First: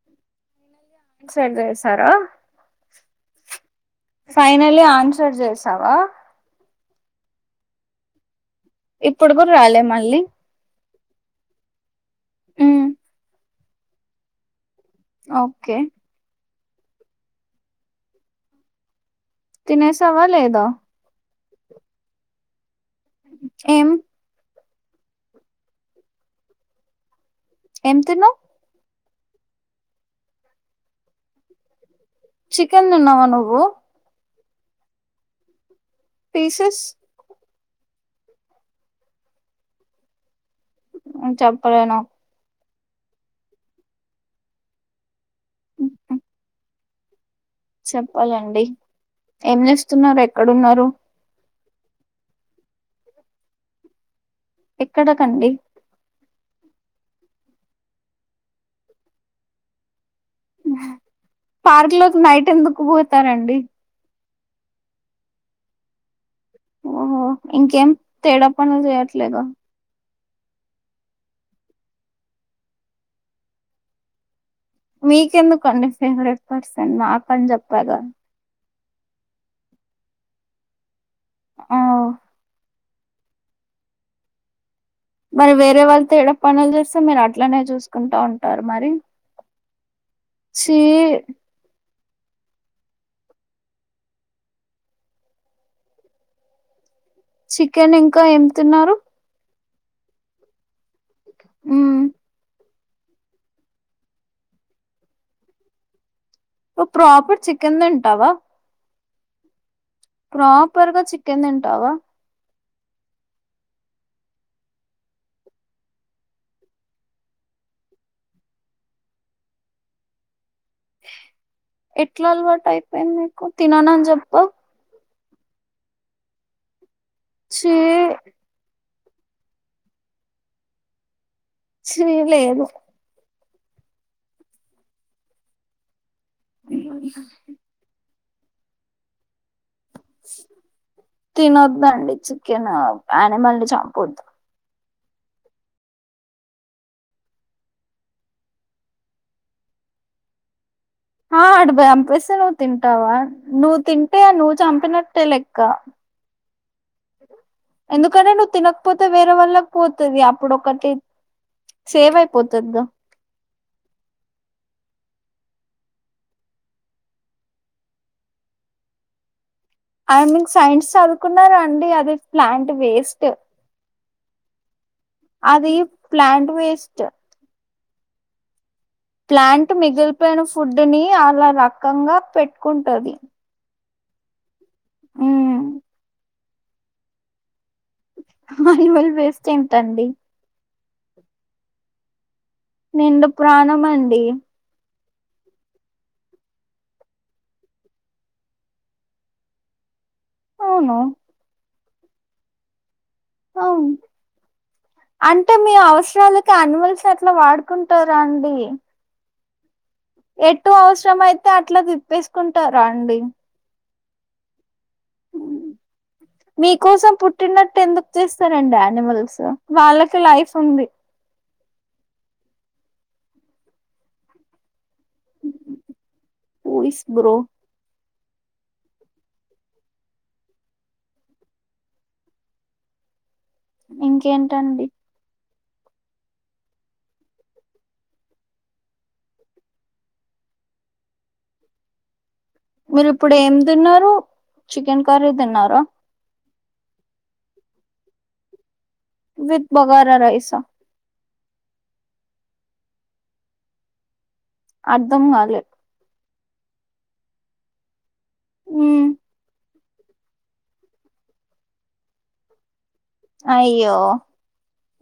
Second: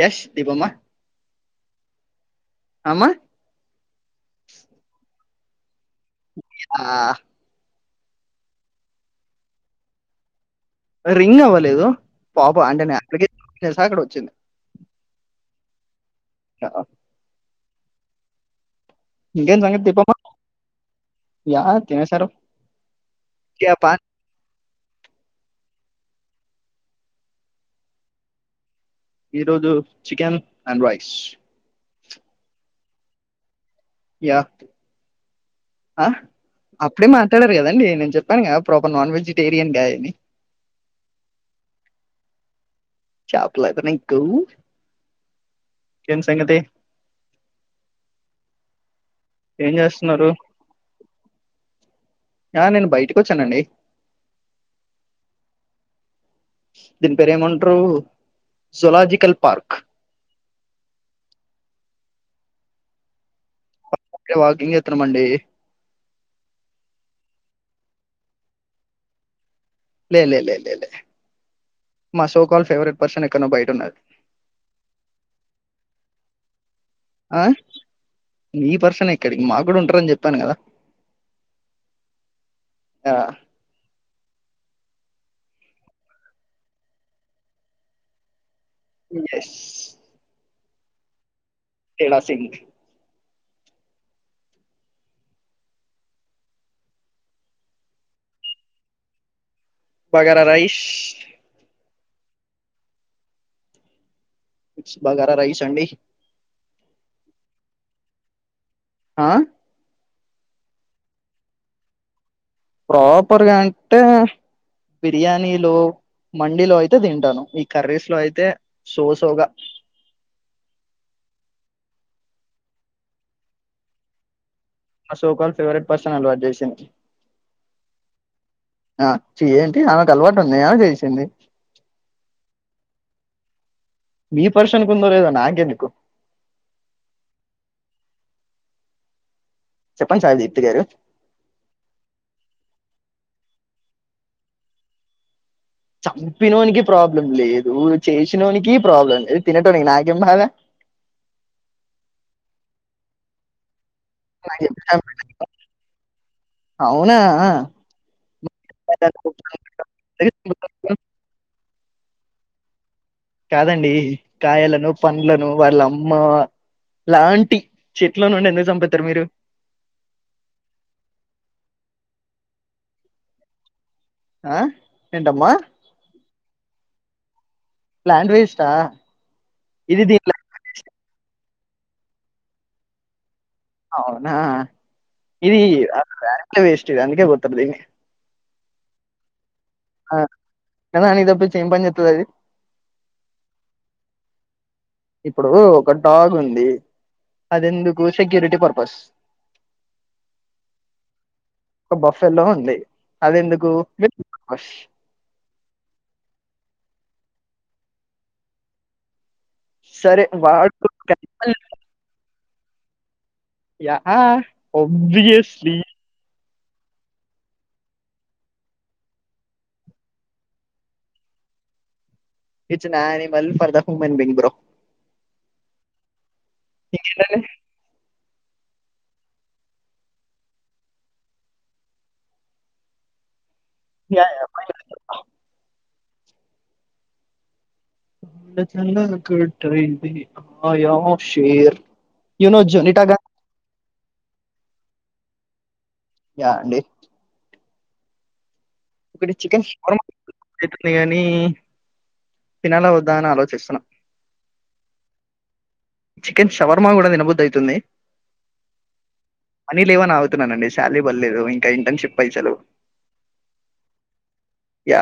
యష్ దీపమ్మా [unintelligible] చేశారా అమ్మ ఫైనల్లీ ఆన్ చే కట్ చేస్ సావా ఆ ఇప్పుడు కూడా రాలే మళ్ళీ రింగ్ అవ్వలేదు పాపం అంటే ఉమ్ నే [unintelligible] చేసా అక్కడొచ్చింది ఓకే ఇంకేం సంగతి దీపమ్మా తినేసావా లేదా? యా తినేసాను. ఎం ఎం తిన్నవ్? ఈరోజు చికెన్ అండ్ రైస్. చికెన్ తిన్నావా నువ్వు యా ఆ పీసెస్ అప్పుడే మాట్లాడరు కదా నే నేను చెప్పాను గా ప్రాపర్ నాన్ వెజిటేరియన్ గై అని చెప్పలేను చెప్పలేదా నీకు కేం సంగతి చెప్పాలి అండి ఏం చేస్తున్నారు ఎక్కడున్నారు ఆ నేను బయటికి వచ్చాను అండి ఎక్కడక అండి దీని పేరు ఏమంట్రూ జూలాజికల్ పార్క్ పార్క్ లోకి నైట్ ఎందుకు పోతారు అండి [unintelligible] వాకింగ్ చేస్తానం అండి ఓహో ఇంకేం తేడా పనులు చేయట్లేగా లే లే లే లే లే మా షో కాల్ పర్సన్ ఎక్కన బయట ఉన్నది మీకెందుకు అండి ఫేవరెట్ పర్సన్ ఆ [unintelligible] చెప్పగా ఈ పర్సన్ ఇక్కడికి మాకు కూడా ఉంటారని చెప్పాను కదా ఆ ఆ మరి వేరే వాళ్ళు తేడా పనులు చేస్తే మీరు అట్లనే చూసుకుంటా ఉం యెస్ చీ తేడా సింగ్ చికెన్ ఇంకా ఏం తిన్నారు భగారా రైస్ మ్మ్ భగారా రైస్ అండి ను ప్రాపర్ చికెన్ తింటవా ఆ ప్రాపర్ గా చికెన్ తింటవా ప్రాపర్ గా అంటే బిర్యానీలు మండిలో అయితే తింటాను ఈ కర్రీస్ లో అయితే సో సో గా. ఎట్ల అలవాటు అయిపోయింది నీకు తినను అని చెప్పావ్. మా సో కాల్ ఫేవరెట్ పర్సన్ అలవాటు చేసింది. చీ ఆ చీ ఏంటి ఆమెకు అలవాటు ఉంది ఆమె చేసింది. చీ లేదు. మీ పర్సన్ కు ఉందో లేదో నాకు ఎందుకు. చెప్పండి సాయి దీప్తి గారు తినొద్దండి చికెన్ యానిమల్ ని చం ఒద్దు చంపినోనికి ప్రాబ్లం లేదు, చేసినోనికి ప్రాబ్లం లేదు, తినటోనికి నాకేం బాధ. ఆ అడు బంపిస్తే నువ్వు తింటావా నువ్ తిం టే నువ్వు నాకు చెప్పిన చంపినట్టే లెక్క. అవునా ఎందుకంటే నువ్వు తినకపోతే వేరే వాళ్ళకి పోతది అప్పుడు ఒకరికే సేవైపోతది గా కాదండి కాయలను, పండ్లను, వాళ్ళ అమ్మ లాంటి చెట్ల నుండి ఎందుకు చంపేత్తరు మీరు? ఐ మీన్ సైన్స్ చదువుకున్నార అండి అది ప్లాంట్ వేస్ట్ ఆ ఏంటమ్మా అది ప్లాంట్ వేస్ ట్ ప్లాంట్ వెస్టా ప్లాంట్ మిగిలిపోయిన ఫుడ్ ని అలా రకంగా పెట్టుకుంటది అవునా ఇదీ ఉమ్ [inaudible] డ వెస్ట్ అందుకే గొడ్తర్ దీన్ని మహిమల్ వేస్ స్టేటండి తినడానికి తప్పిచి ఏం పని చేత్తది అది. నిండు ప్రాణం అండి. ఇప్పుడు ఒక డాగ్ ఉంది అది ఎందుకు సెక్యూరిటీ పర్పస్. అవును ఓ బఫెల్లో ఉంది అదెందుకు ఆవు పర్పస్ అంటే మీ అవసరాలకి అనిమల్స్ ఎట్లా వాడుకుంటారండి సరే ఎటు వాడు అవసరం అయితే అట్లా తిప్పిస్ కొంటారా అండి యహ విజయ శ్రీ మీకోసం పుట్టినట్టు ఎందుకు చేస్తారండి ఆ నిమల్స్ వాళ్ళకి లైఫ్ ఉంది ఇ చిన్న animal for the human being bro who is bro ఇంకేంటండి అంద చందాల కుట్టయిందిఆయా షేర్ యూనోజ్ న్ మీరు నీటగా ఇప్పుడు ఏం తిన్నారు చికెన్ కర్రీ తిన్నారా యా అండి మీరు చికెన్ విత్ శుభ్రం బగారా రైసా [inaudible] హ్మ్ తినాల వద్దా అని ఆలోచిస్తున్నా. అర్థం గాలె చికెన్ షవర్మ కూడా తినబుద్దైతుంది. హ్మ్ మనీ లేవని ఆగుతున్నానండి. శాలరీ పడ్లేదు ఇంకా ఇంటర్న్షిప్ పైసలు అయ్యో యా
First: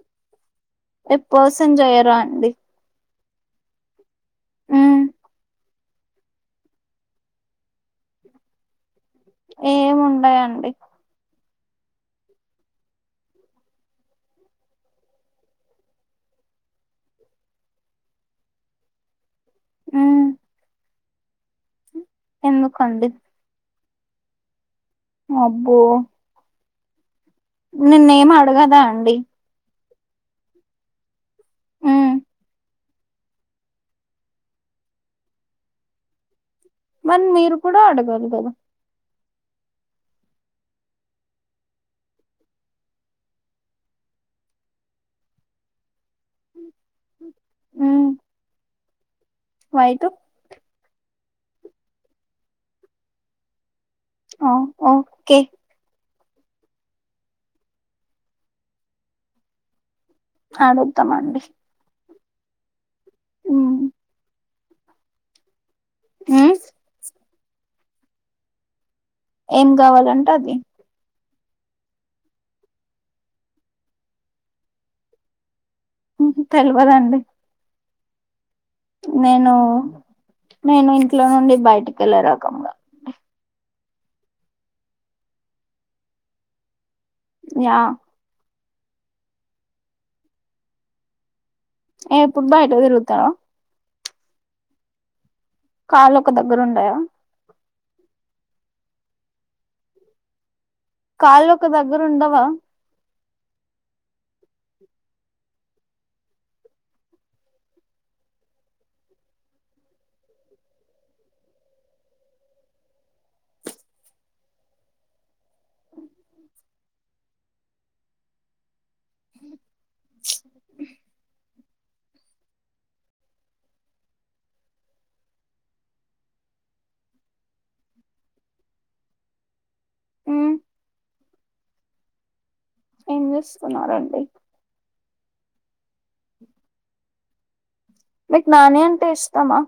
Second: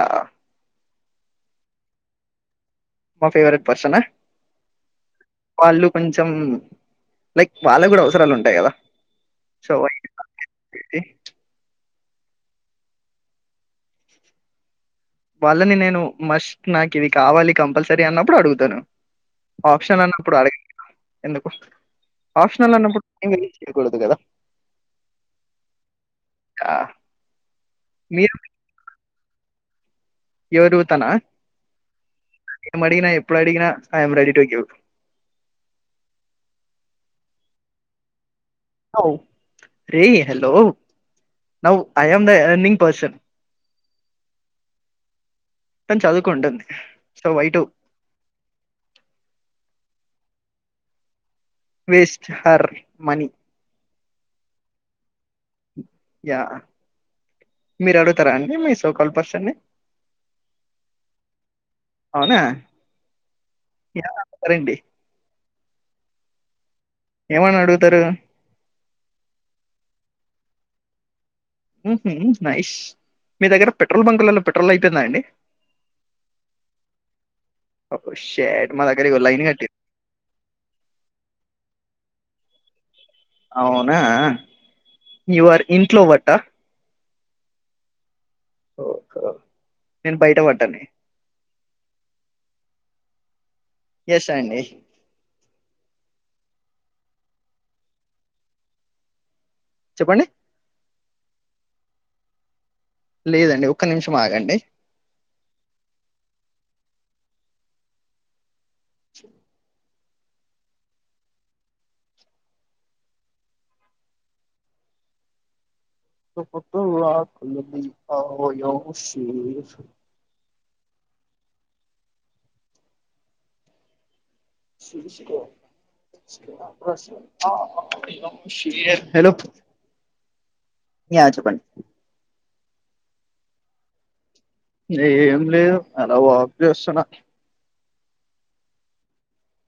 ఎ పర్సన్ జెయ్యరా అండి మా ఫేవరెట్ పర్సన్ ఆ హ్మ్ వాళ్ళు కొంచెం లైక్ వాళ్ళక్ కూడా అవసరాలు ఉంటాయి కదా సో ఏముండాయండి వాళ్ళని నేను మస్ట్ నాకు ఇవి కావాలి కంపల్సరీ అన్నప్పుడు అడుగుతాను. ఆప్షన్ మ్మ్ అన్నప్పుడు అడగాలి ఎందుకు ఆప్షనల్ అన్నప్పుడు ఎందుకండి ఏందది తీయకూడదు కదా. అబ్బో ఆ నిన్నేం అడగదా అండి ఎవరూ తనా మ్మ్ ఎం అడిగినా ఎప్పుడు అడిగినా I am ready to give మరి మీరు కూడా అడగాలి కదా రే hello now I'm the earning person తను చదువుకుంటుంది so white why to waste her money ఓ ఓకే యా మీరు అడుగుతారా అండి మీ సో కాల్ పర్సని అడుగుతామండి అవునా మ్మ్ ఎం అడుగుతారండి మ్ ఏమని అడుగుతారు ఏం కావాలంటే అది ఊహూ నైస్ మీ దగ్గర పెట్రోల్ బంకులల్లో పెట్రోల్ అయిపోయిందా అండి ఊహు తెల్వదండి ఓ షేట్ మా దగ్గర ఇగో లైన్ నేను కట్టిరు నేను ఇంట్లో నుండి బయటికెళ్లరా అవునా యువర్ ఇంట్లో వట్టా యా ఓహో నేను బయట వట్టండి ఎప్పుడూ బయట తిరుగుతార ఎస్ అండి కాలు ఒక దగ్గర ఉండయా చెప్పండి కాళ్ళు ఒక దగ్గర ఉండవా లేదండి, ఒక్క నిమిషం ఆగండి పొట్టు పొట్టు ఆకలుంది ఆయా షేర్ [unintelligible] ఆయా షేర్ హలో మ్మ్ యా చెప్పండి ఏం చేస్తున్నారండి ఏ ఏం లేదు అలా వాక్ చేస్తున్నా మీకు నానీ అంటే ఇష్టమా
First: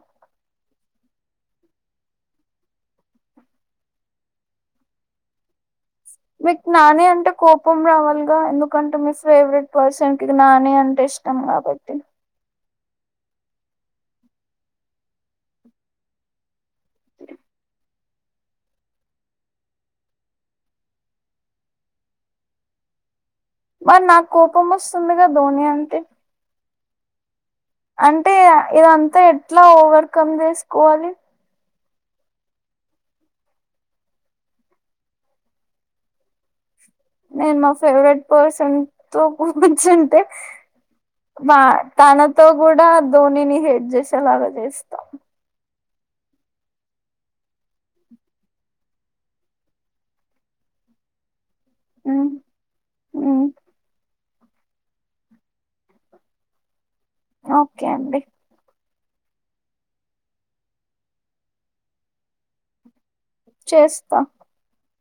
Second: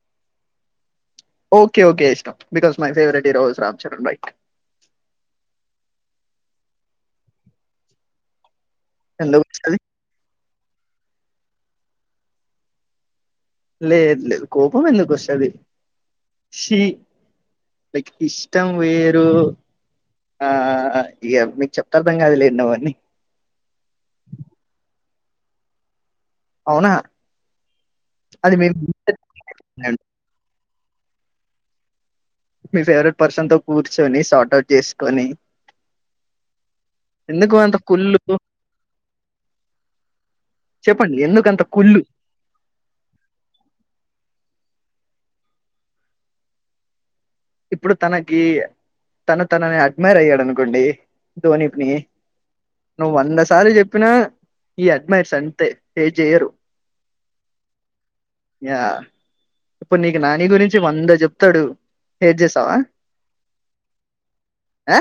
ఓకే ఓకే ఇష్టం, because my favourite hero is Ram Charan right మీకు నానీ అంటే కోపం రావాలిగా ఎందుక్ కంటే మీ ఎందుకు ఫేవరెట్ వస్తది పర్సన్ కి నానీ అంటే ఇష్టం కాబట్టి లేదు లేదు కోపం ఎందుకోస్తాది షి మీకు ఇష్టం వేరు ఆ ఇ మీకు చెప్తే అర్ధంకాదు లేండి అవ్వన్నీ మరి నాకు కోపం వస్తుందిగా ధోని అంటే అవునా అంటే ఆ అది మీ ఎంత ఎట్లా ఓవర్కమ్ చేసు కూలిన్ మీ ఫేవరెట్ పర్సన్ తో కూర్చొని షార్ట్ అవుట్ చేసుకొని నేను ఎందుకు మా అంత ఫేవరెట్ కుళ్ళు పర్సన్ తో కూర్చుంటే చెప్పండి మా ఎందుకంత కుళ్ళు తనతో కూడా ధోనిని హేట్ జె తేలార చేస్తా ఇప్పుడు తనకి తన తనని అడ్మైర్ అయ్యాడునుకోండి ధోనిపుని మ్మ్ నువ్వు వంద మ్మ్ సార్లు చెప్పినా హా అడ్మైర్ అంతే ఎ చేయరు ఓకే అండి ఆ ఇప్పుడు నీకు నాని గురించి వంద చెప్తడు ఏటుచేస్తావా చేస్తా ఆ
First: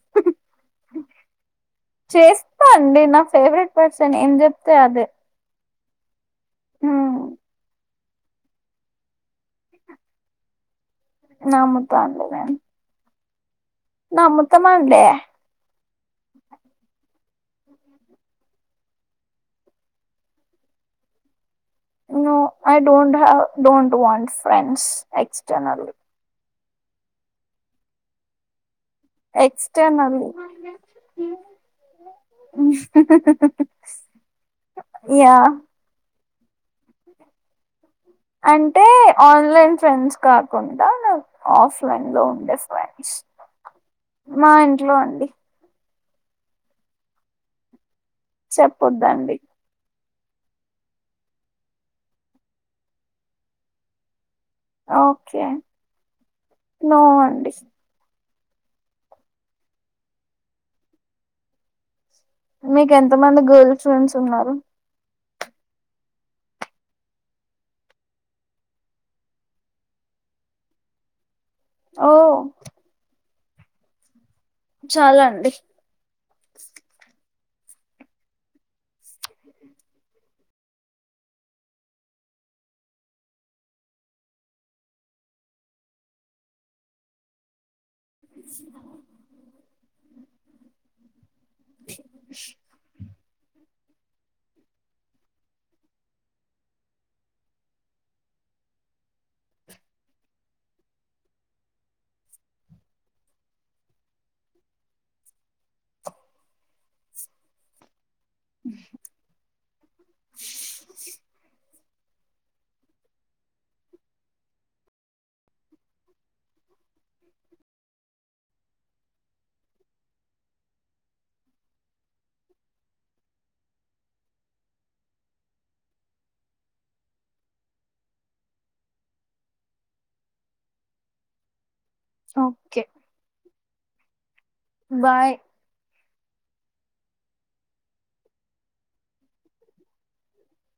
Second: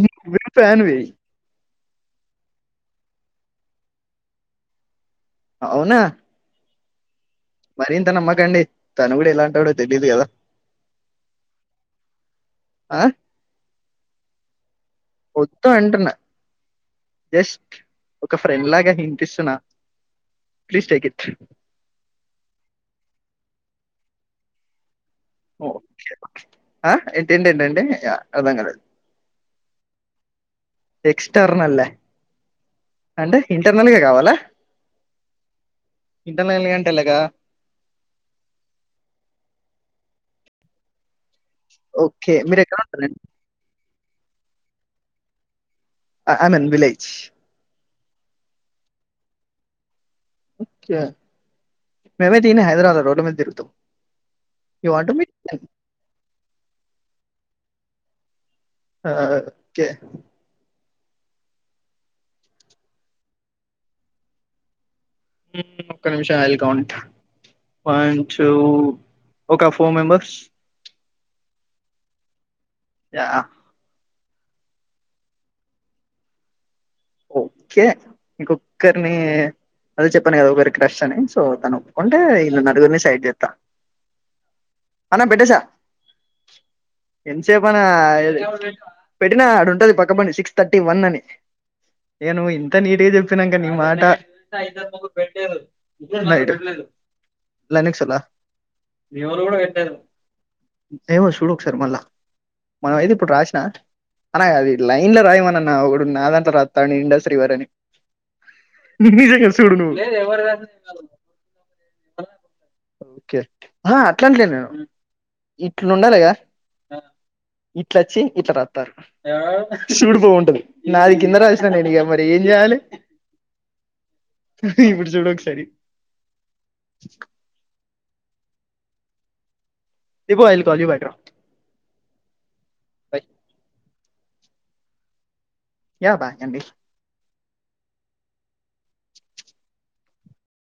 మీ వి ఫ్యాన్ వీ చేస్తా నేన నా ఫేవరెట్ పర్సన్ ఏం చెప్తే అదే అవునా ఊ మరింత నమ్మకండి తను కూడా ఎలాంటోడో తెలిదు కదా నమ్ముతాను లే గని ఆహ్ నా ముత్తం మొత్తం ఇటున్న జస్ట్ ఒక ఫ్రెండ్ లాగే ఇనిపిస్తున్నా please take it no I don't have don't want friends external ఆ ఏంటి ఏంటి ఏంటి అంటే య అర్థం కాలే ఎక్స్టర్నల్ హ్ ఎక్స్టర్నల్ హ్ హ్ అంటే హ్ ఇంటర్నల్ గా కావాలా హ్ యా ఇంటర్నల్ గా అంటే ఎలాగా అంటే ఆన్లైన్ ఫ్రెండ్స్ కాకుండా లైక్ ఆఫ్లైన్ లో ఓకే. ఉండే మీరెక్కడ ఫ్రెండ్స్ ఉంటారండి? మా ఇంట్లో అండి ఆ ఐ మీన్ విలేజ్ చెప్పొద్దండి ఓకే మేమైతే ఈన్నే హైదరాబాద్లో రోడ్లమీద తిరుగుతం ఓకే నో అండి ఆ ఓకే మీకు ఎంత మంది గర్ల్స్ ఫ్రెండ్స్ ఉన్నారు ఒక్క నిమిషం ఐల్ కౌట్ వన్ టూ ఒక ఫోర్ మెంబర్స్ ఓ య చాలా అండి ఓ పెట్టినా ఆడుంటది పక్క బండీ సిక్స్ తర్టీ వన్ అని నేను ఇంత నీటుగా చెప్ [unintelligible] తని ఇండ శ్రీవరని నీకు నిజంగా చూడు నువ్వు ఓకే అట్లాంటలే నేను ఇట్లు ఉండాలిగా ఇట్ల వచ్చి ఇట్లా రాస్తారు చూడిపోంటది నాది కింద రా నేను ఇక మరి ఏం చేయాలి ఇప్పుడు చూడ ఒకసారి Deepu I will call you back ర ఓకే బాయ్ యా బాయ్ అండి